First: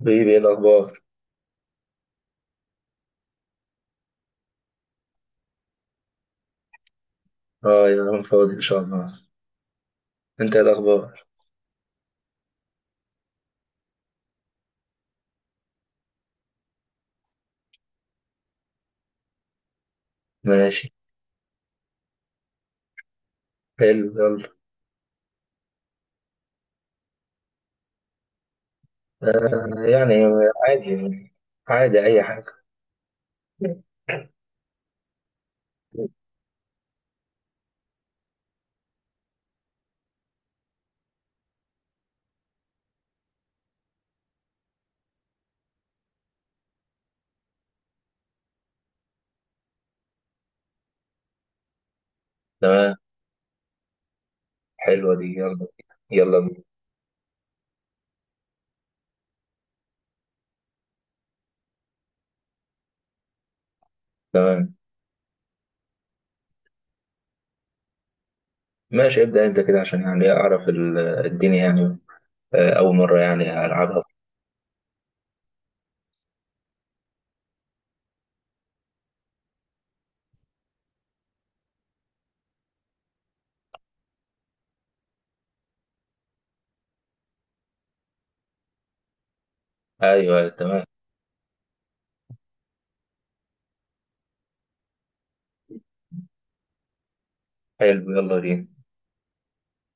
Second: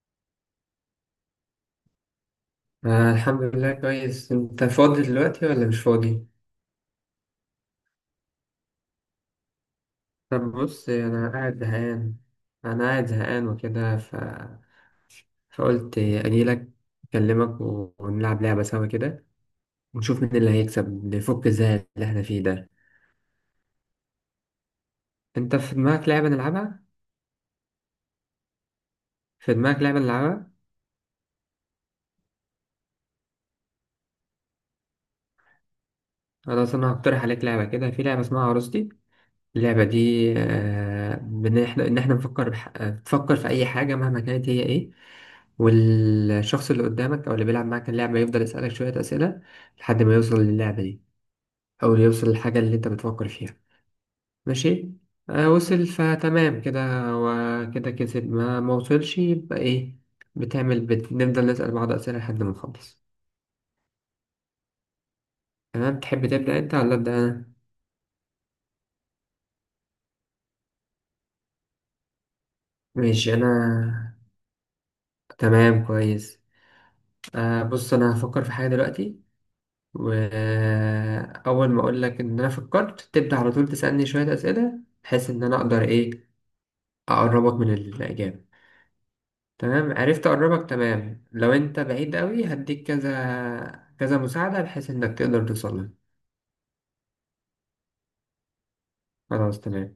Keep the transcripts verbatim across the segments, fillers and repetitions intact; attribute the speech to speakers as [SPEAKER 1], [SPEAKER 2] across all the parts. [SPEAKER 1] حبيبي ايه الاخبار؟
[SPEAKER 2] آه الحمد لله كويس. انت فاضي دلوقتي ولا مش فاضي؟
[SPEAKER 1] اه يا انا فاضي ان شاء الله.
[SPEAKER 2] طب
[SPEAKER 1] انت ايه
[SPEAKER 2] بص،
[SPEAKER 1] الاخبار؟
[SPEAKER 2] انا قاعد زهقان. انا قاعد زهقان وكده ف... فقلت اجيلك، اكلمك و- ونلعب لعبة سوا كده، ونشوف مين اللي
[SPEAKER 1] ماشي.
[SPEAKER 2] هيكسب نفك الزهق اللي احنا فيه ده.
[SPEAKER 1] حلو يلا.
[SPEAKER 2] انت في دماغك لعبة نلعبها؟ في دماغك
[SPEAKER 1] آه
[SPEAKER 2] لعبة
[SPEAKER 1] يعني.
[SPEAKER 2] نلعبها؟
[SPEAKER 1] عادي. عادي اي حاجه.
[SPEAKER 2] خلاص انا هقترح عليك لعبة، كده في لعبة اسمها عروستي. اللعبة دي آه، بإن إحنا إن إحنا نفكر بح... آه، تفكر في أي حاجة مهما كانت هي إيه، والشخص اللي قدامك أو اللي بيلعب معاك اللعبة يفضل يسألك شوية أسئلة لحد ما يوصل للعبة دي، أو يوصل للحاجة اللي أنت
[SPEAKER 1] تمام.
[SPEAKER 2] بتفكر فيها. ماشي.
[SPEAKER 1] حلوه دي
[SPEAKER 2] آه،
[SPEAKER 1] يلا.
[SPEAKER 2] وصل
[SPEAKER 1] يلا
[SPEAKER 2] فتمام
[SPEAKER 1] بينا.
[SPEAKER 2] كده. وكده كسب، ما ما وصلش يبقى إيه. بتعمل بت... نفضل نسأل بعض أسئلة لحد ما نخلص.
[SPEAKER 1] تمام.
[SPEAKER 2] تمام، تحب تبدأ أنت ولا أبدأ أنا؟
[SPEAKER 1] ماشي ابدا انت كده عشان يعني اعرف ال- الدنيا يعني. آه اول مره
[SPEAKER 2] ماشي أنا.
[SPEAKER 1] يعني العبها.
[SPEAKER 2] تمام كويس. آه بص، أنا هفكر في حاجة دلوقتي، وأول ما أقول لك إن أنا فكرت تبدأ على طول تسألني شوية أسئلة بحيث إن أنا أقدر إيه، أقربك من الإجابة. تمام؟ عرفت
[SPEAKER 1] ايوه أيوة،
[SPEAKER 2] أقربك،
[SPEAKER 1] تمام.
[SPEAKER 2] تمام. لو أنت بعيد أوي هديك كذا كذا مساعدة بحيث إنك تقدر توصل لها.
[SPEAKER 1] حلو يلا بينا.
[SPEAKER 2] خلاص تمام.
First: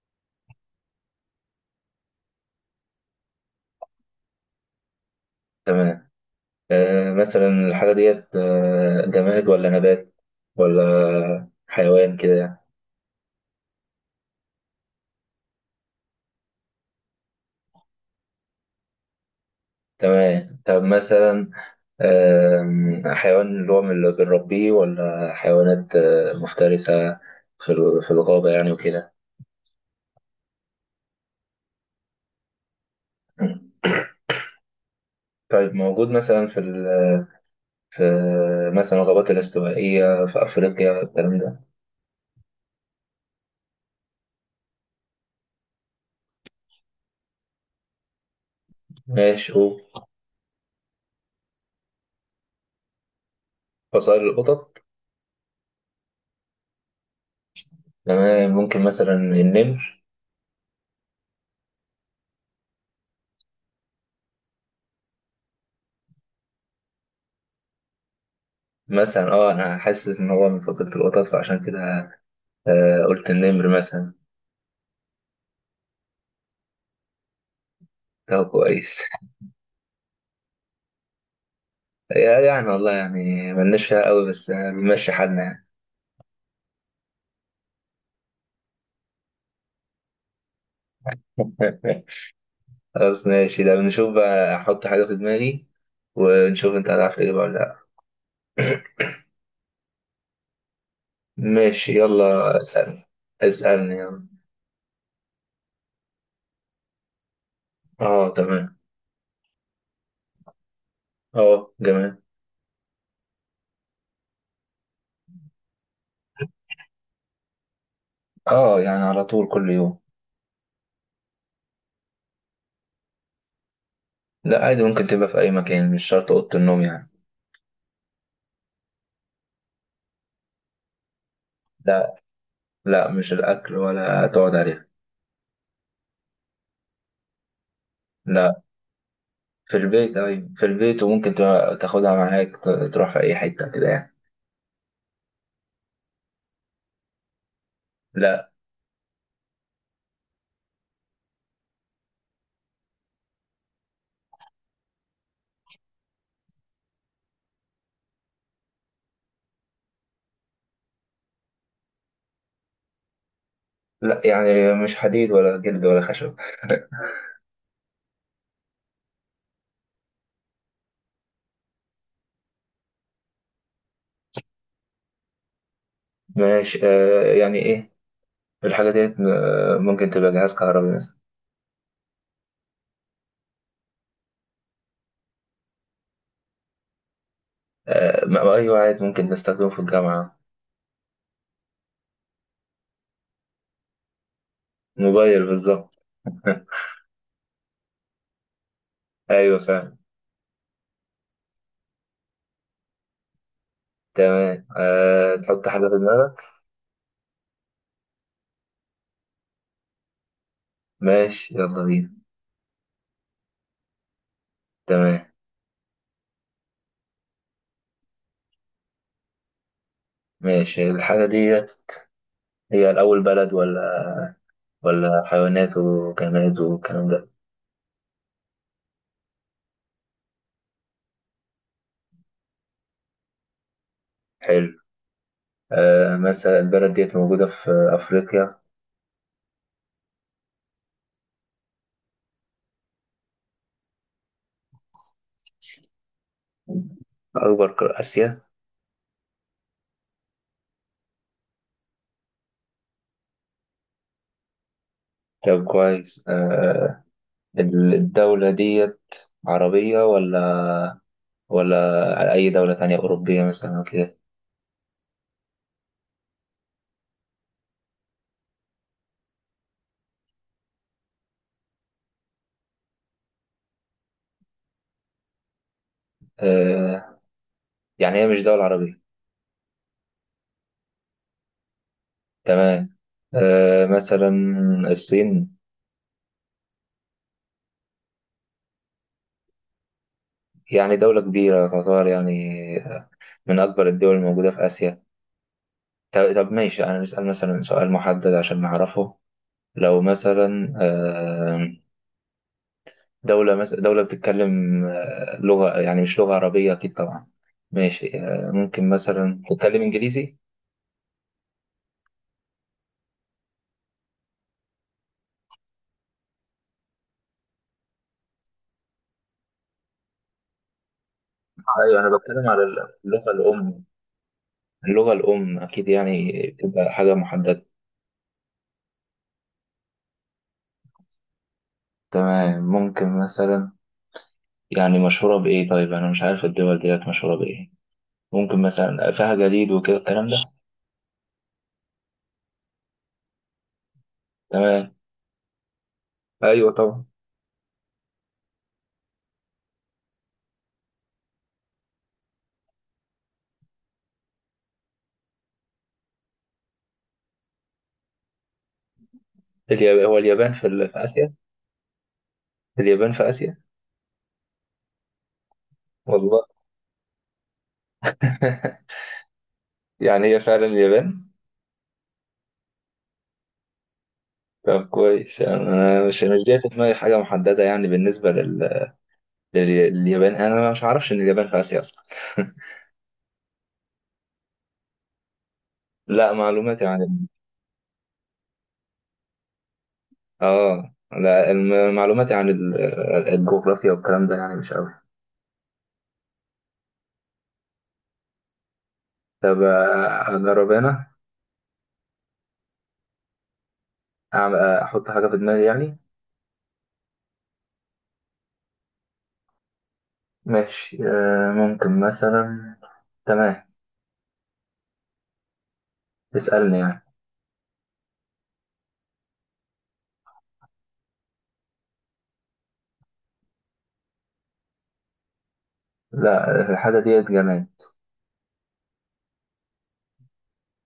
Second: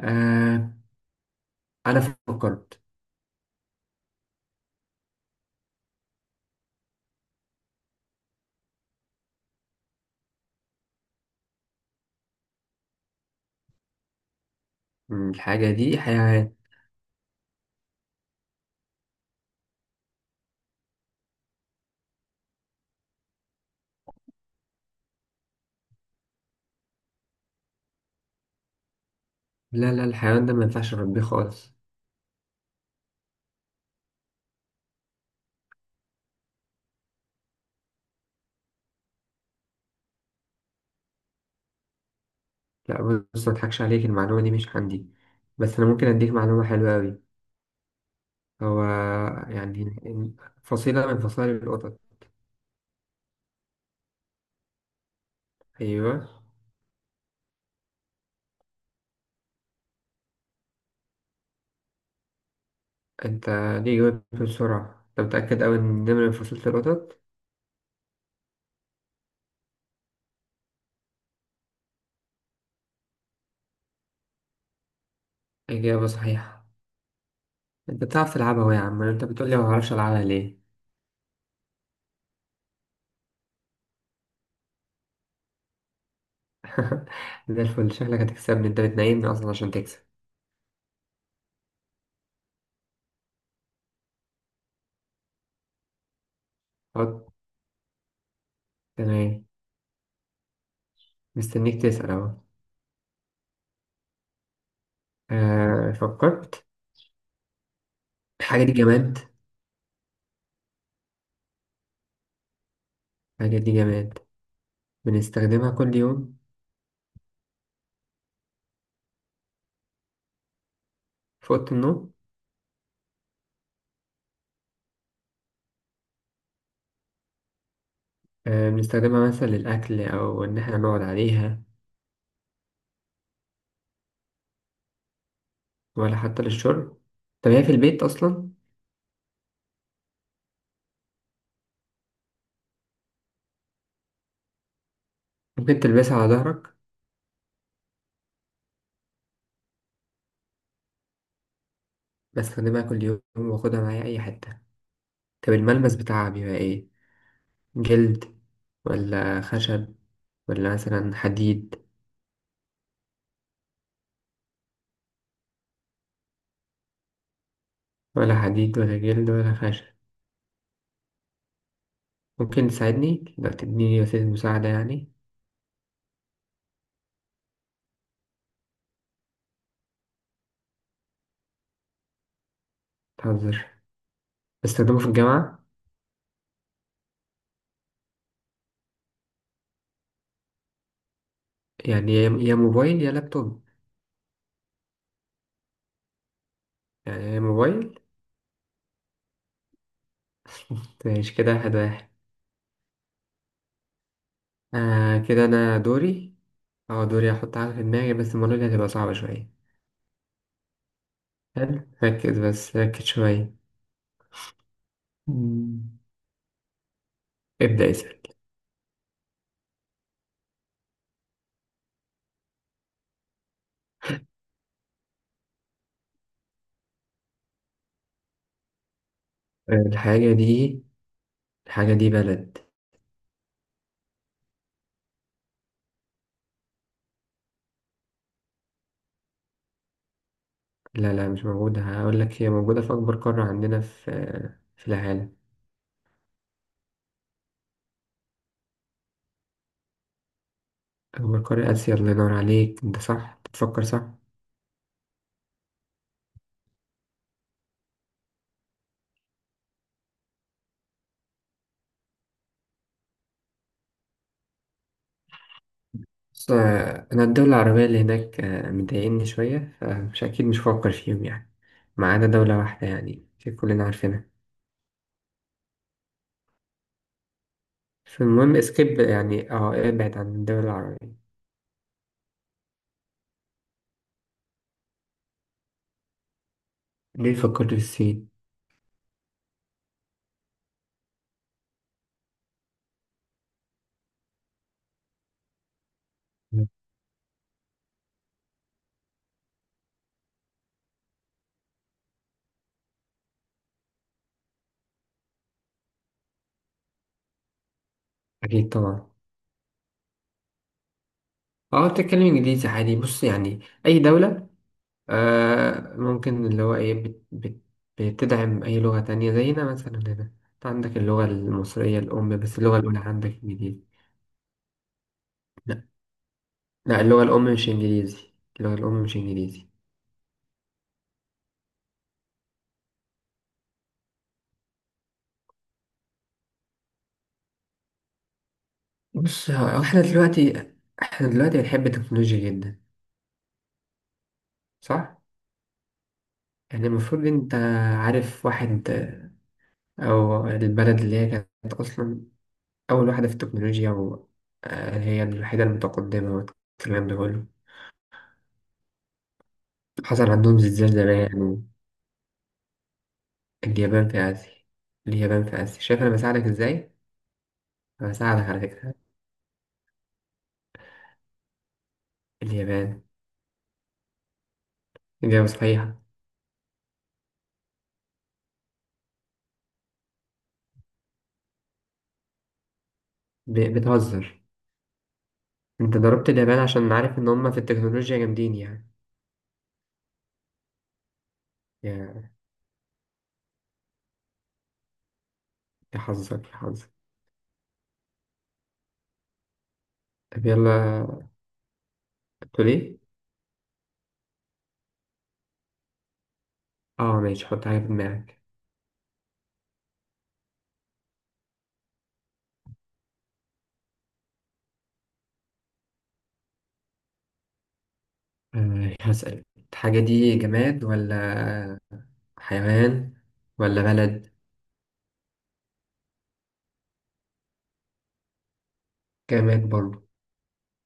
[SPEAKER 2] آه، أنا فكرت.
[SPEAKER 1] تمام. آه مثلا الحاجه ديت آه جماد ولا نبات ولا حيوان كده يعني.
[SPEAKER 2] مم، الحاجة دي حيوان.
[SPEAKER 1] تمام طب مثلا. آم، حيوان اللي هو من اللي بنربيه ولا حيوانات آه، مفترسة في ال- في الغابة يعني وكده.
[SPEAKER 2] لا لا الحيوان ده ما ينفعش أربيه خالص.
[SPEAKER 1] طيب موجود مثلا في ال- في مثلا الغابات الاستوائية في أفريقيا الكلام ده.
[SPEAKER 2] لا. بص، ما أضحكش عليك، المعلومة دي مش عندي، بس أنا ممكن أديك معلومة حلوة أوي. هو
[SPEAKER 1] ماشي قول.
[SPEAKER 2] يعني فصيلة من فصائل القطط.
[SPEAKER 1] فصائل القطط.
[SPEAKER 2] أيوه.
[SPEAKER 1] تمام ممكن مثلا النمر.
[SPEAKER 2] أنت ليه جاوبت بسرعة؟ أنت متأكد أوي إن النمر من فصيلة القطط؟
[SPEAKER 1] مثلا اه أنا حاسس إن هو من فصيلة القطط فعشان كده آه، قلت النمر مثلا.
[SPEAKER 2] إجابة صحيحة. أنت بتعرف
[SPEAKER 1] ده
[SPEAKER 2] تلعبها أهو يا
[SPEAKER 1] كويس.
[SPEAKER 2] عم. أنت بتقولي ما بعرفش ألعبها ليه؟
[SPEAKER 1] يعني والله يعني ملناش فيها قوي بس آه، بنمشي حالنا.
[SPEAKER 2] ده الفل. شكلك هتكسبني، أنت بتنايمني أصلا عشان تكسب.
[SPEAKER 1] يعني خلاص ماشي ده بنشوف بقى احط حاجة في دماغي ونشوف انت هتعرف
[SPEAKER 2] حط.
[SPEAKER 1] تجيبها ولا لا.
[SPEAKER 2] تمام. مستنيك
[SPEAKER 1] ماشي
[SPEAKER 2] تسأل أهو.
[SPEAKER 1] يلا اسألني. اسألني يلا.
[SPEAKER 2] آه، فكرت.
[SPEAKER 1] اه
[SPEAKER 2] الحاجة دي
[SPEAKER 1] تمام.
[SPEAKER 2] جماد.
[SPEAKER 1] اه جميل.
[SPEAKER 2] الحاجة دي جماد، بنستخدمها كل يوم،
[SPEAKER 1] اه يعني على طول كل يوم.
[SPEAKER 2] في أوضة النوم.
[SPEAKER 1] لا عادي ممكن تبقى في اي مكان مش شرط اوضة النوم يعني.
[SPEAKER 2] آه، بنستخدمها مثلا للأكل أو إن إحنا نقعد عليها،
[SPEAKER 1] لا. لا مش الاكل ولا تقعد عليها.
[SPEAKER 2] ولا حتى للشرب؟ طب هي في البيت أصلا؟
[SPEAKER 1] لا. في البيت ايوه في البيت وممكن تبقى- تاخدها معاك ت- تروح في اي حتة كده يعني.
[SPEAKER 2] ممكن تلبسها على ظهرك؟
[SPEAKER 1] لا.
[SPEAKER 2] بستخدمها كل يوم، واخدها معايا أي حتة. طب الملمس بتاعها بيبقى إيه؟ جلد ولا خشب ولا مثلا حديد؟
[SPEAKER 1] لا يعني مش حديد ولا جلد ولا خشب.
[SPEAKER 2] ولا حديد ولا جلد ولا خشب؟ ممكن تساعدني لو تديني وسيلة مساعدة يعني.
[SPEAKER 1] ماشي آه يعني ايه. الحاجة ديت آه، ممكن تبقى جهاز كهربي مثلا.
[SPEAKER 2] تهزر. بستخدمه في الجامعة.
[SPEAKER 1] آه، ما- أيوة عادي ممكن نستخدمه في الجامعة.
[SPEAKER 2] يعني يا يا موبايل يا لابتوب.
[SPEAKER 1] موبايل بالظبط.
[SPEAKER 2] يعني يا موبايل.
[SPEAKER 1] أيوة فعلا.
[SPEAKER 2] ماشي كده، واحد واحد.
[SPEAKER 1] تمام
[SPEAKER 2] آه
[SPEAKER 1] أه
[SPEAKER 2] كده
[SPEAKER 1] تحط
[SPEAKER 2] أنا
[SPEAKER 1] حاجة في
[SPEAKER 2] دوري.
[SPEAKER 1] دماغك.
[SPEAKER 2] أه دوري أحط حاجة في دماغي، بس المرة دي هتبقى صعبة شوية.
[SPEAKER 1] ماشي
[SPEAKER 2] حلو،
[SPEAKER 1] يلا بينا.
[SPEAKER 2] ركز بس، ركز شوية.
[SPEAKER 1] تمام.
[SPEAKER 2] مم. ابدأ اسأل.
[SPEAKER 1] ماشي الحاجة ديت هي الأول بلد ولا ولا حيوانات وجماد والكلام ده.
[SPEAKER 2] الحاجة دي، الحاجة دي بلد.
[SPEAKER 1] حلو. أه مثلا البلد ديت موجودة في أفريقيا.
[SPEAKER 2] لا، لا مش موجودة، هقول لك هي موجودة في أكبر قارة عندنا في، في العالم.
[SPEAKER 1] أكبر قارة آسيا.
[SPEAKER 2] أكبر قارة آسيا، الله ينور عليك، أنت صح، بتفكر صح.
[SPEAKER 1] طب كويس أه الدولة ديت عربية ولا ولا على أي دولة تانية أوروبية مثلا أو كده.
[SPEAKER 2] بص، آه، أنا الدولة العربية اللي هناك آه، مضايقني شوية، فمش أكيد مش هفكر فيهم يعني، ما عدا دولة واحدة يعني، في كلنا عارفينها.
[SPEAKER 1] آه يعني هي مش
[SPEAKER 2] فالمهم
[SPEAKER 1] دولة
[SPEAKER 2] اسكيب
[SPEAKER 1] عربية.
[SPEAKER 2] يعني، اه ابعد عن الدول العربية.
[SPEAKER 1] تمام. آه مثلا الصين.
[SPEAKER 2] ليه فكرت في الصين؟
[SPEAKER 1] يعني دولة كبيرة تعتبر يعني من أكبر الدول الموجودة في آسيا. طب طب ماشي أنا نسأل مثلا سؤال محدد عشان نعرفه. لو مثلا آه دولة مثلا دولة بتتكلم آه، لغة يعني مش لغة عربية أكيد طبعا. ماشي آه
[SPEAKER 2] أكيد
[SPEAKER 1] ممكن
[SPEAKER 2] طبعا.
[SPEAKER 1] مثلا تتكلم إنجليزي.
[SPEAKER 2] اه بتتكلم إنجليزي عادي، بص يعني أي دولة آه ممكن اللي هو ايه، بت بت بتدعم اي لغة تانية، زينا مثلا هنا، انت عندك اللغة
[SPEAKER 1] أيوة
[SPEAKER 2] المصرية
[SPEAKER 1] أنا
[SPEAKER 2] الأم
[SPEAKER 1] بتكلم
[SPEAKER 2] بس
[SPEAKER 1] على
[SPEAKER 2] اللغة الأولى
[SPEAKER 1] اللغة
[SPEAKER 2] عندك إنجليزي.
[SPEAKER 1] الأم. اللغة الأم
[SPEAKER 2] لا
[SPEAKER 1] أكيد يعني بتبقى
[SPEAKER 2] لا
[SPEAKER 1] حاجة
[SPEAKER 2] اللغة الأم
[SPEAKER 1] محددة.
[SPEAKER 2] مش إنجليزي، اللغة الأم مش إنجليزي.
[SPEAKER 1] تمام ممكن مثلا يعني مشهورة بإيه؟ طيب أنا مش عارف الدول ديت مشهورة بإيه. ممكن مثلا فيها
[SPEAKER 2] بص،
[SPEAKER 1] جليد
[SPEAKER 2] هو
[SPEAKER 1] وكده
[SPEAKER 2] احنا
[SPEAKER 1] الكلام ده.
[SPEAKER 2] دلوقتي احنا دلوقتي بنحب التكنولوجيا جدا،
[SPEAKER 1] تمام.
[SPEAKER 2] صح؟
[SPEAKER 1] أيوة
[SPEAKER 2] يعني
[SPEAKER 1] طبعا.
[SPEAKER 2] المفروض انت عارف واحد آه، او البلد اللي هي كانت أصلا أول واحدة في التكنولوجيا وهي الوحيدة المتقدمة والكلام ده كله.
[SPEAKER 1] اليابان هو
[SPEAKER 2] حصل
[SPEAKER 1] اليابان
[SPEAKER 2] عندهم
[SPEAKER 1] في، ال-
[SPEAKER 2] زلزال
[SPEAKER 1] في آسيا.
[SPEAKER 2] زمان.
[SPEAKER 1] اليابان في آسيا.
[SPEAKER 2] اليابان في آسيا. اليابان في آسيا، شايف أنا
[SPEAKER 1] والله.
[SPEAKER 2] بساعدك إزاي؟ أنا بساعدك على فكرة.
[SPEAKER 1] يعني هي فعلا اليابان.
[SPEAKER 2] اليابان.
[SPEAKER 1] طب كويس
[SPEAKER 2] إجابة
[SPEAKER 1] يعني
[SPEAKER 2] صحيحة.
[SPEAKER 1] أنا مش مش جاي في دماغي حاجة محددة يعني بالنسبة لل... لل- لليابان أنا مش عارفش إن اليابان في آسيا أصلا.
[SPEAKER 2] ب... بتهزر. أنت ضربت
[SPEAKER 1] لا
[SPEAKER 2] اليابان
[SPEAKER 1] معلوماتي
[SPEAKER 2] عشان عارف
[SPEAKER 1] يعني.
[SPEAKER 2] إن هما في التكنولوجيا جامدين يعني.
[SPEAKER 1] اه لا الم-
[SPEAKER 2] يا
[SPEAKER 1] معلوماتي عن ال- الجغرافيا والكلام ده يعني مش قوي.
[SPEAKER 2] يا حظك يا حظك
[SPEAKER 1] طب آه،
[SPEAKER 2] طب
[SPEAKER 1] اجرب
[SPEAKER 2] يلا،
[SPEAKER 1] انا.
[SPEAKER 2] تقول إيه؟
[SPEAKER 1] أعمل- آه، احط حاجة في دماغي يعني.
[SPEAKER 2] آه ماشي، حط حاجة في دماغك.
[SPEAKER 1] ماشي آه، ممكن مثلا. تمام اسألني يعني.
[SPEAKER 2] آه، هسأل. الحاجة دي جماد ولا حيوان ولا بلد؟
[SPEAKER 1] لا الحاجة ديت جماد.
[SPEAKER 2] جماد برضه.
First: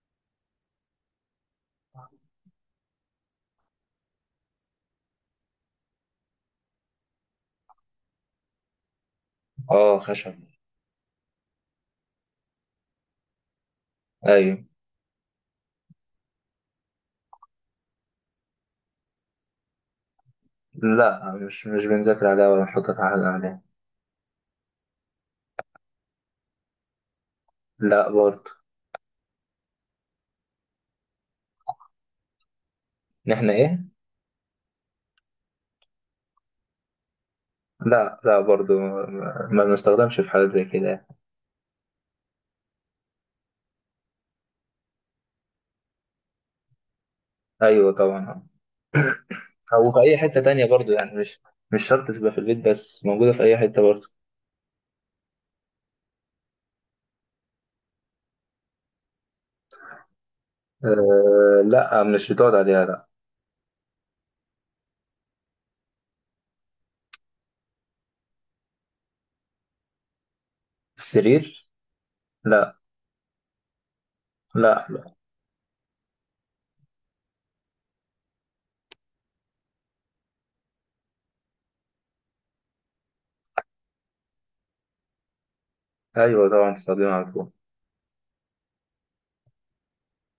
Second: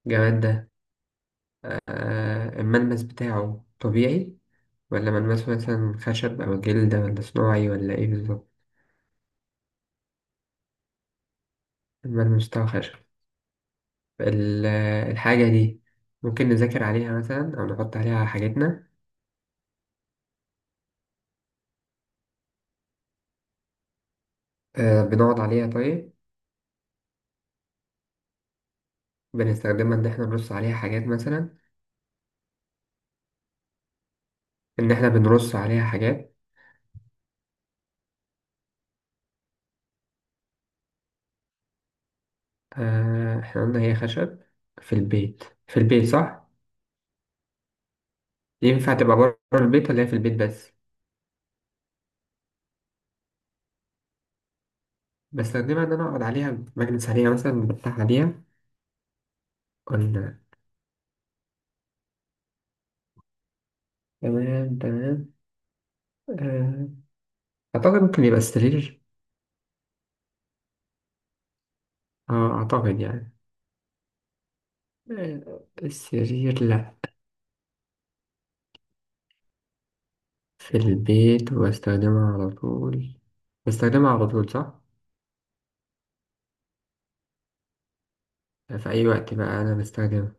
[SPEAKER 2] جماد ده. آه، الملمس بتاعه طبيعي ولا ملمسه مثلا خشب أو جلد، ولا صناعي ولا إيه بالظبط؟
[SPEAKER 1] اه خشب.
[SPEAKER 2] الملمس بتاعه خشب.
[SPEAKER 1] ايوه.
[SPEAKER 2] ال- الحاجة دي ممكن نذاكر عليها مثلا أو نحط عليها حاجتنا؟
[SPEAKER 1] لا مش مش بنذاكر عليها ولا نحط في حاجة عليها.
[SPEAKER 2] آه بنقعد عليها طيب؟
[SPEAKER 1] لا برضه.
[SPEAKER 2] بنستخدمها إن إحنا نرص عليها حاجات مثلا؟
[SPEAKER 1] إن احنا ايه؟
[SPEAKER 2] إن إحنا بنرص عليها حاجات؟
[SPEAKER 1] لا لا برضه ما ما بنستخدمش في حاجات زي كده يعني.
[SPEAKER 2] آه إحنا قلنا هي خشب، في البيت في البيت، صح؟
[SPEAKER 1] ايوه طبعا.
[SPEAKER 2] ينفع تبقى بره البيت
[SPEAKER 1] او في
[SPEAKER 2] ولا هي في
[SPEAKER 1] اي
[SPEAKER 2] البيت
[SPEAKER 1] حته تانية
[SPEAKER 2] بس؟
[SPEAKER 1] برضو يعني مش مش شرط تبقى في البيت بس موجوده في اي حته برضو.
[SPEAKER 2] بستخدمها إن أنا أقعد عليها، بجلس عليها مثلا، بفتح عليها، قلنا.
[SPEAKER 1] أه لا مش بتقعد عليها لا.
[SPEAKER 2] تمام تمام. آه، أعتقد ممكن يبقى السرير.
[SPEAKER 1] السرير؟
[SPEAKER 2] اه
[SPEAKER 1] لا
[SPEAKER 2] اعتقد يعني.
[SPEAKER 1] لا لا
[SPEAKER 2] آه، السرير لا. في البيت وبستخدمها على طول. بستخدمها على طول، صح.
[SPEAKER 1] ايوه طبعا تستخدمها على طول.
[SPEAKER 2] في اي وقت بقى انا بستخدمها.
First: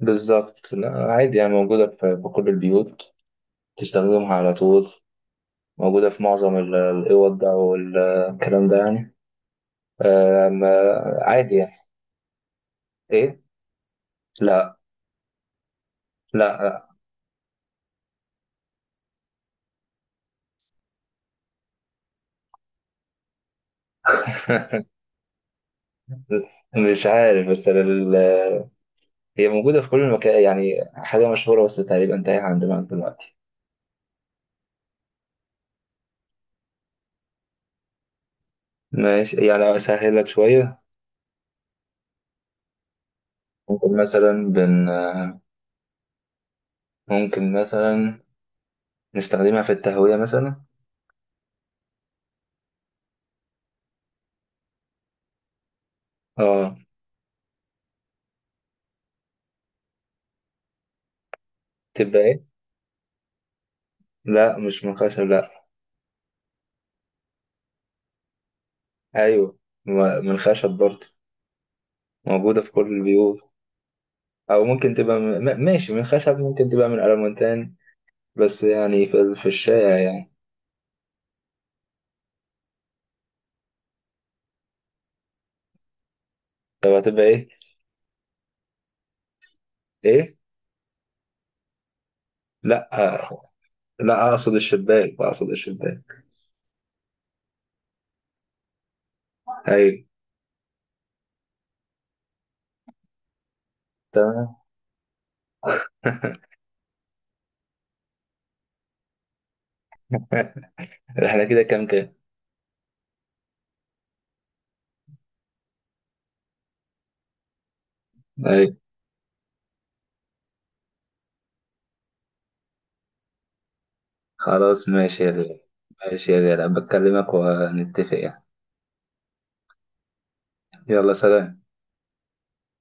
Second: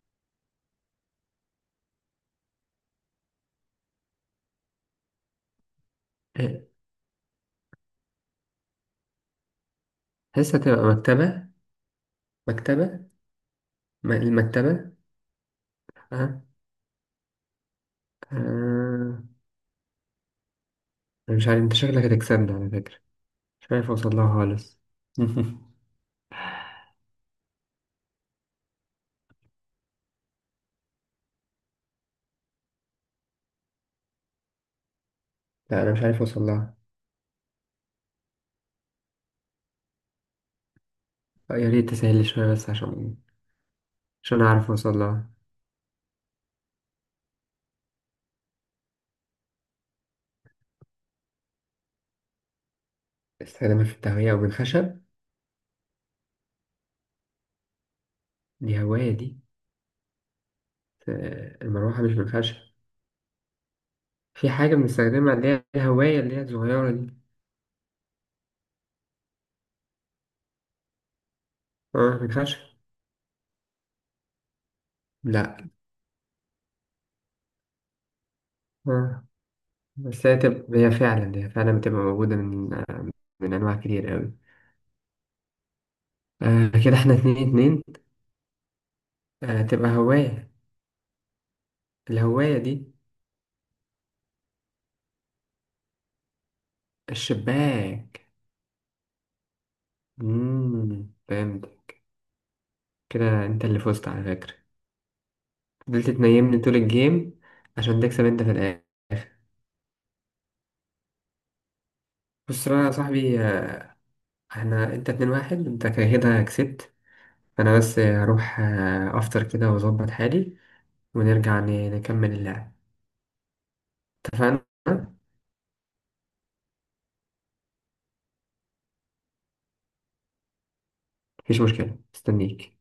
[SPEAKER 1] بالظبط لا عادي يعني موجوده في في كل البيوت تستخدمها على طول موجوده في معظم
[SPEAKER 2] آه،
[SPEAKER 1] ال- الاوض ده والكلام ده يعني. أه
[SPEAKER 2] حاسة تبقى
[SPEAKER 1] ما-
[SPEAKER 2] مكتبة.
[SPEAKER 1] عادي يعني.
[SPEAKER 2] مكتبة.
[SPEAKER 1] ايه؟
[SPEAKER 2] م-
[SPEAKER 1] لا
[SPEAKER 2] المكتبة. اه.
[SPEAKER 1] لا لا،
[SPEAKER 2] آه. أنا مش عارف، انت شكلك هتكسبني على فكرة، مش عارف اوصل لها خالص.
[SPEAKER 1] مش عارف بس ال- هي موجوده في كل المكان يعني حاجه مشهوره بس تقريبا تايهه عندنا دلوقتي.
[SPEAKER 2] لا انا مش عارف اوصل لها.
[SPEAKER 1] ماشي يعني أسهلك شوية.
[SPEAKER 2] آه، يا ريت تسهل لي شوية، بس عشان،
[SPEAKER 1] ممكن
[SPEAKER 2] عشان
[SPEAKER 1] مثلا
[SPEAKER 2] اعرف
[SPEAKER 1] بن
[SPEAKER 2] اوصل لها.
[SPEAKER 1] ممكن مثلا نستخدمها في التهوية مثلا.
[SPEAKER 2] استخدمها في التهوية او بالخشب؟
[SPEAKER 1] اه
[SPEAKER 2] دي هواية دي. آه، المروحة مش
[SPEAKER 1] تبقى ايه؟
[SPEAKER 2] بالخشب. في
[SPEAKER 1] لا
[SPEAKER 2] حاجة
[SPEAKER 1] مش من خشب
[SPEAKER 2] بنستخدمها اللي
[SPEAKER 1] لا.
[SPEAKER 2] هي الهواية، اللي هي الصغيرة دي.
[SPEAKER 1] أيوه م- من خشب برضه
[SPEAKER 2] اه
[SPEAKER 1] موجودة
[SPEAKER 2] الخشب.
[SPEAKER 1] في كل البيوت أو ممكن تبقى م...
[SPEAKER 2] لا،
[SPEAKER 1] م- ماشي من خشب ممكن تبقى من ألمونتان بس يعني في،
[SPEAKER 2] اه
[SPEAKER 1] ال- في الشارع
[SPEAKER 2] بس
[SPEAKER 1] يعني.
[SPEAKER 2] هي تبقى، هي فعلا هي فعلا بتبقى موجودة من آه، من أنواع كتير أوي. آه
[SPEAKER 1] طب
[SPEAKER 2] كده احنا
[SPEAKER 1] هتبقى
[SPEAKER 2] اتنين
[SPEAKER 1] ايه؟
[SPEAKER 2] اتنين آه تبقى
[SPEAKER 1] ايه؟
[SPEAKER 2] هواية. الهواية
[SPEAKER 1] لا
[SPEAKER 2] دي.
[SPEAKER 1] آه، لا أقصد الشباك أقصد الشباك.
[SPEAKER 2] الشباك.
[SPEAKER 1] أيوه.
[SPEAKER 2] مم. فهمت. كده انت اللي فزت على فكرة،
[SPEAKER 1] تمام.
[SPEAKER 2] فضلت تنيمني طول الجيم عشان تكسب انت في الآخر.
[SPEAKER 1] احنا كده كام كام؟
[SPEAKER 2] بص بقى يا صاحبي، آه، احنا انت اتنين واحد، انت كده كسبت. انا بس آه، هروح
[SPEAKER 1] أيوه.
[SPEAKER 2] آه، افطر كده واظبط حالي، ونرجع ن- نكمل اللعب. اتفقنا؟
[SPEAKER 1] خلاص ماشي يا غالي. ماشي يا غالي بكلمك ونتفق يعني. يلا
[SPEAKER 2] مفيش
[SPEAKER 1] سلام.
[SPEAKER 2] مشكلة، استنيك.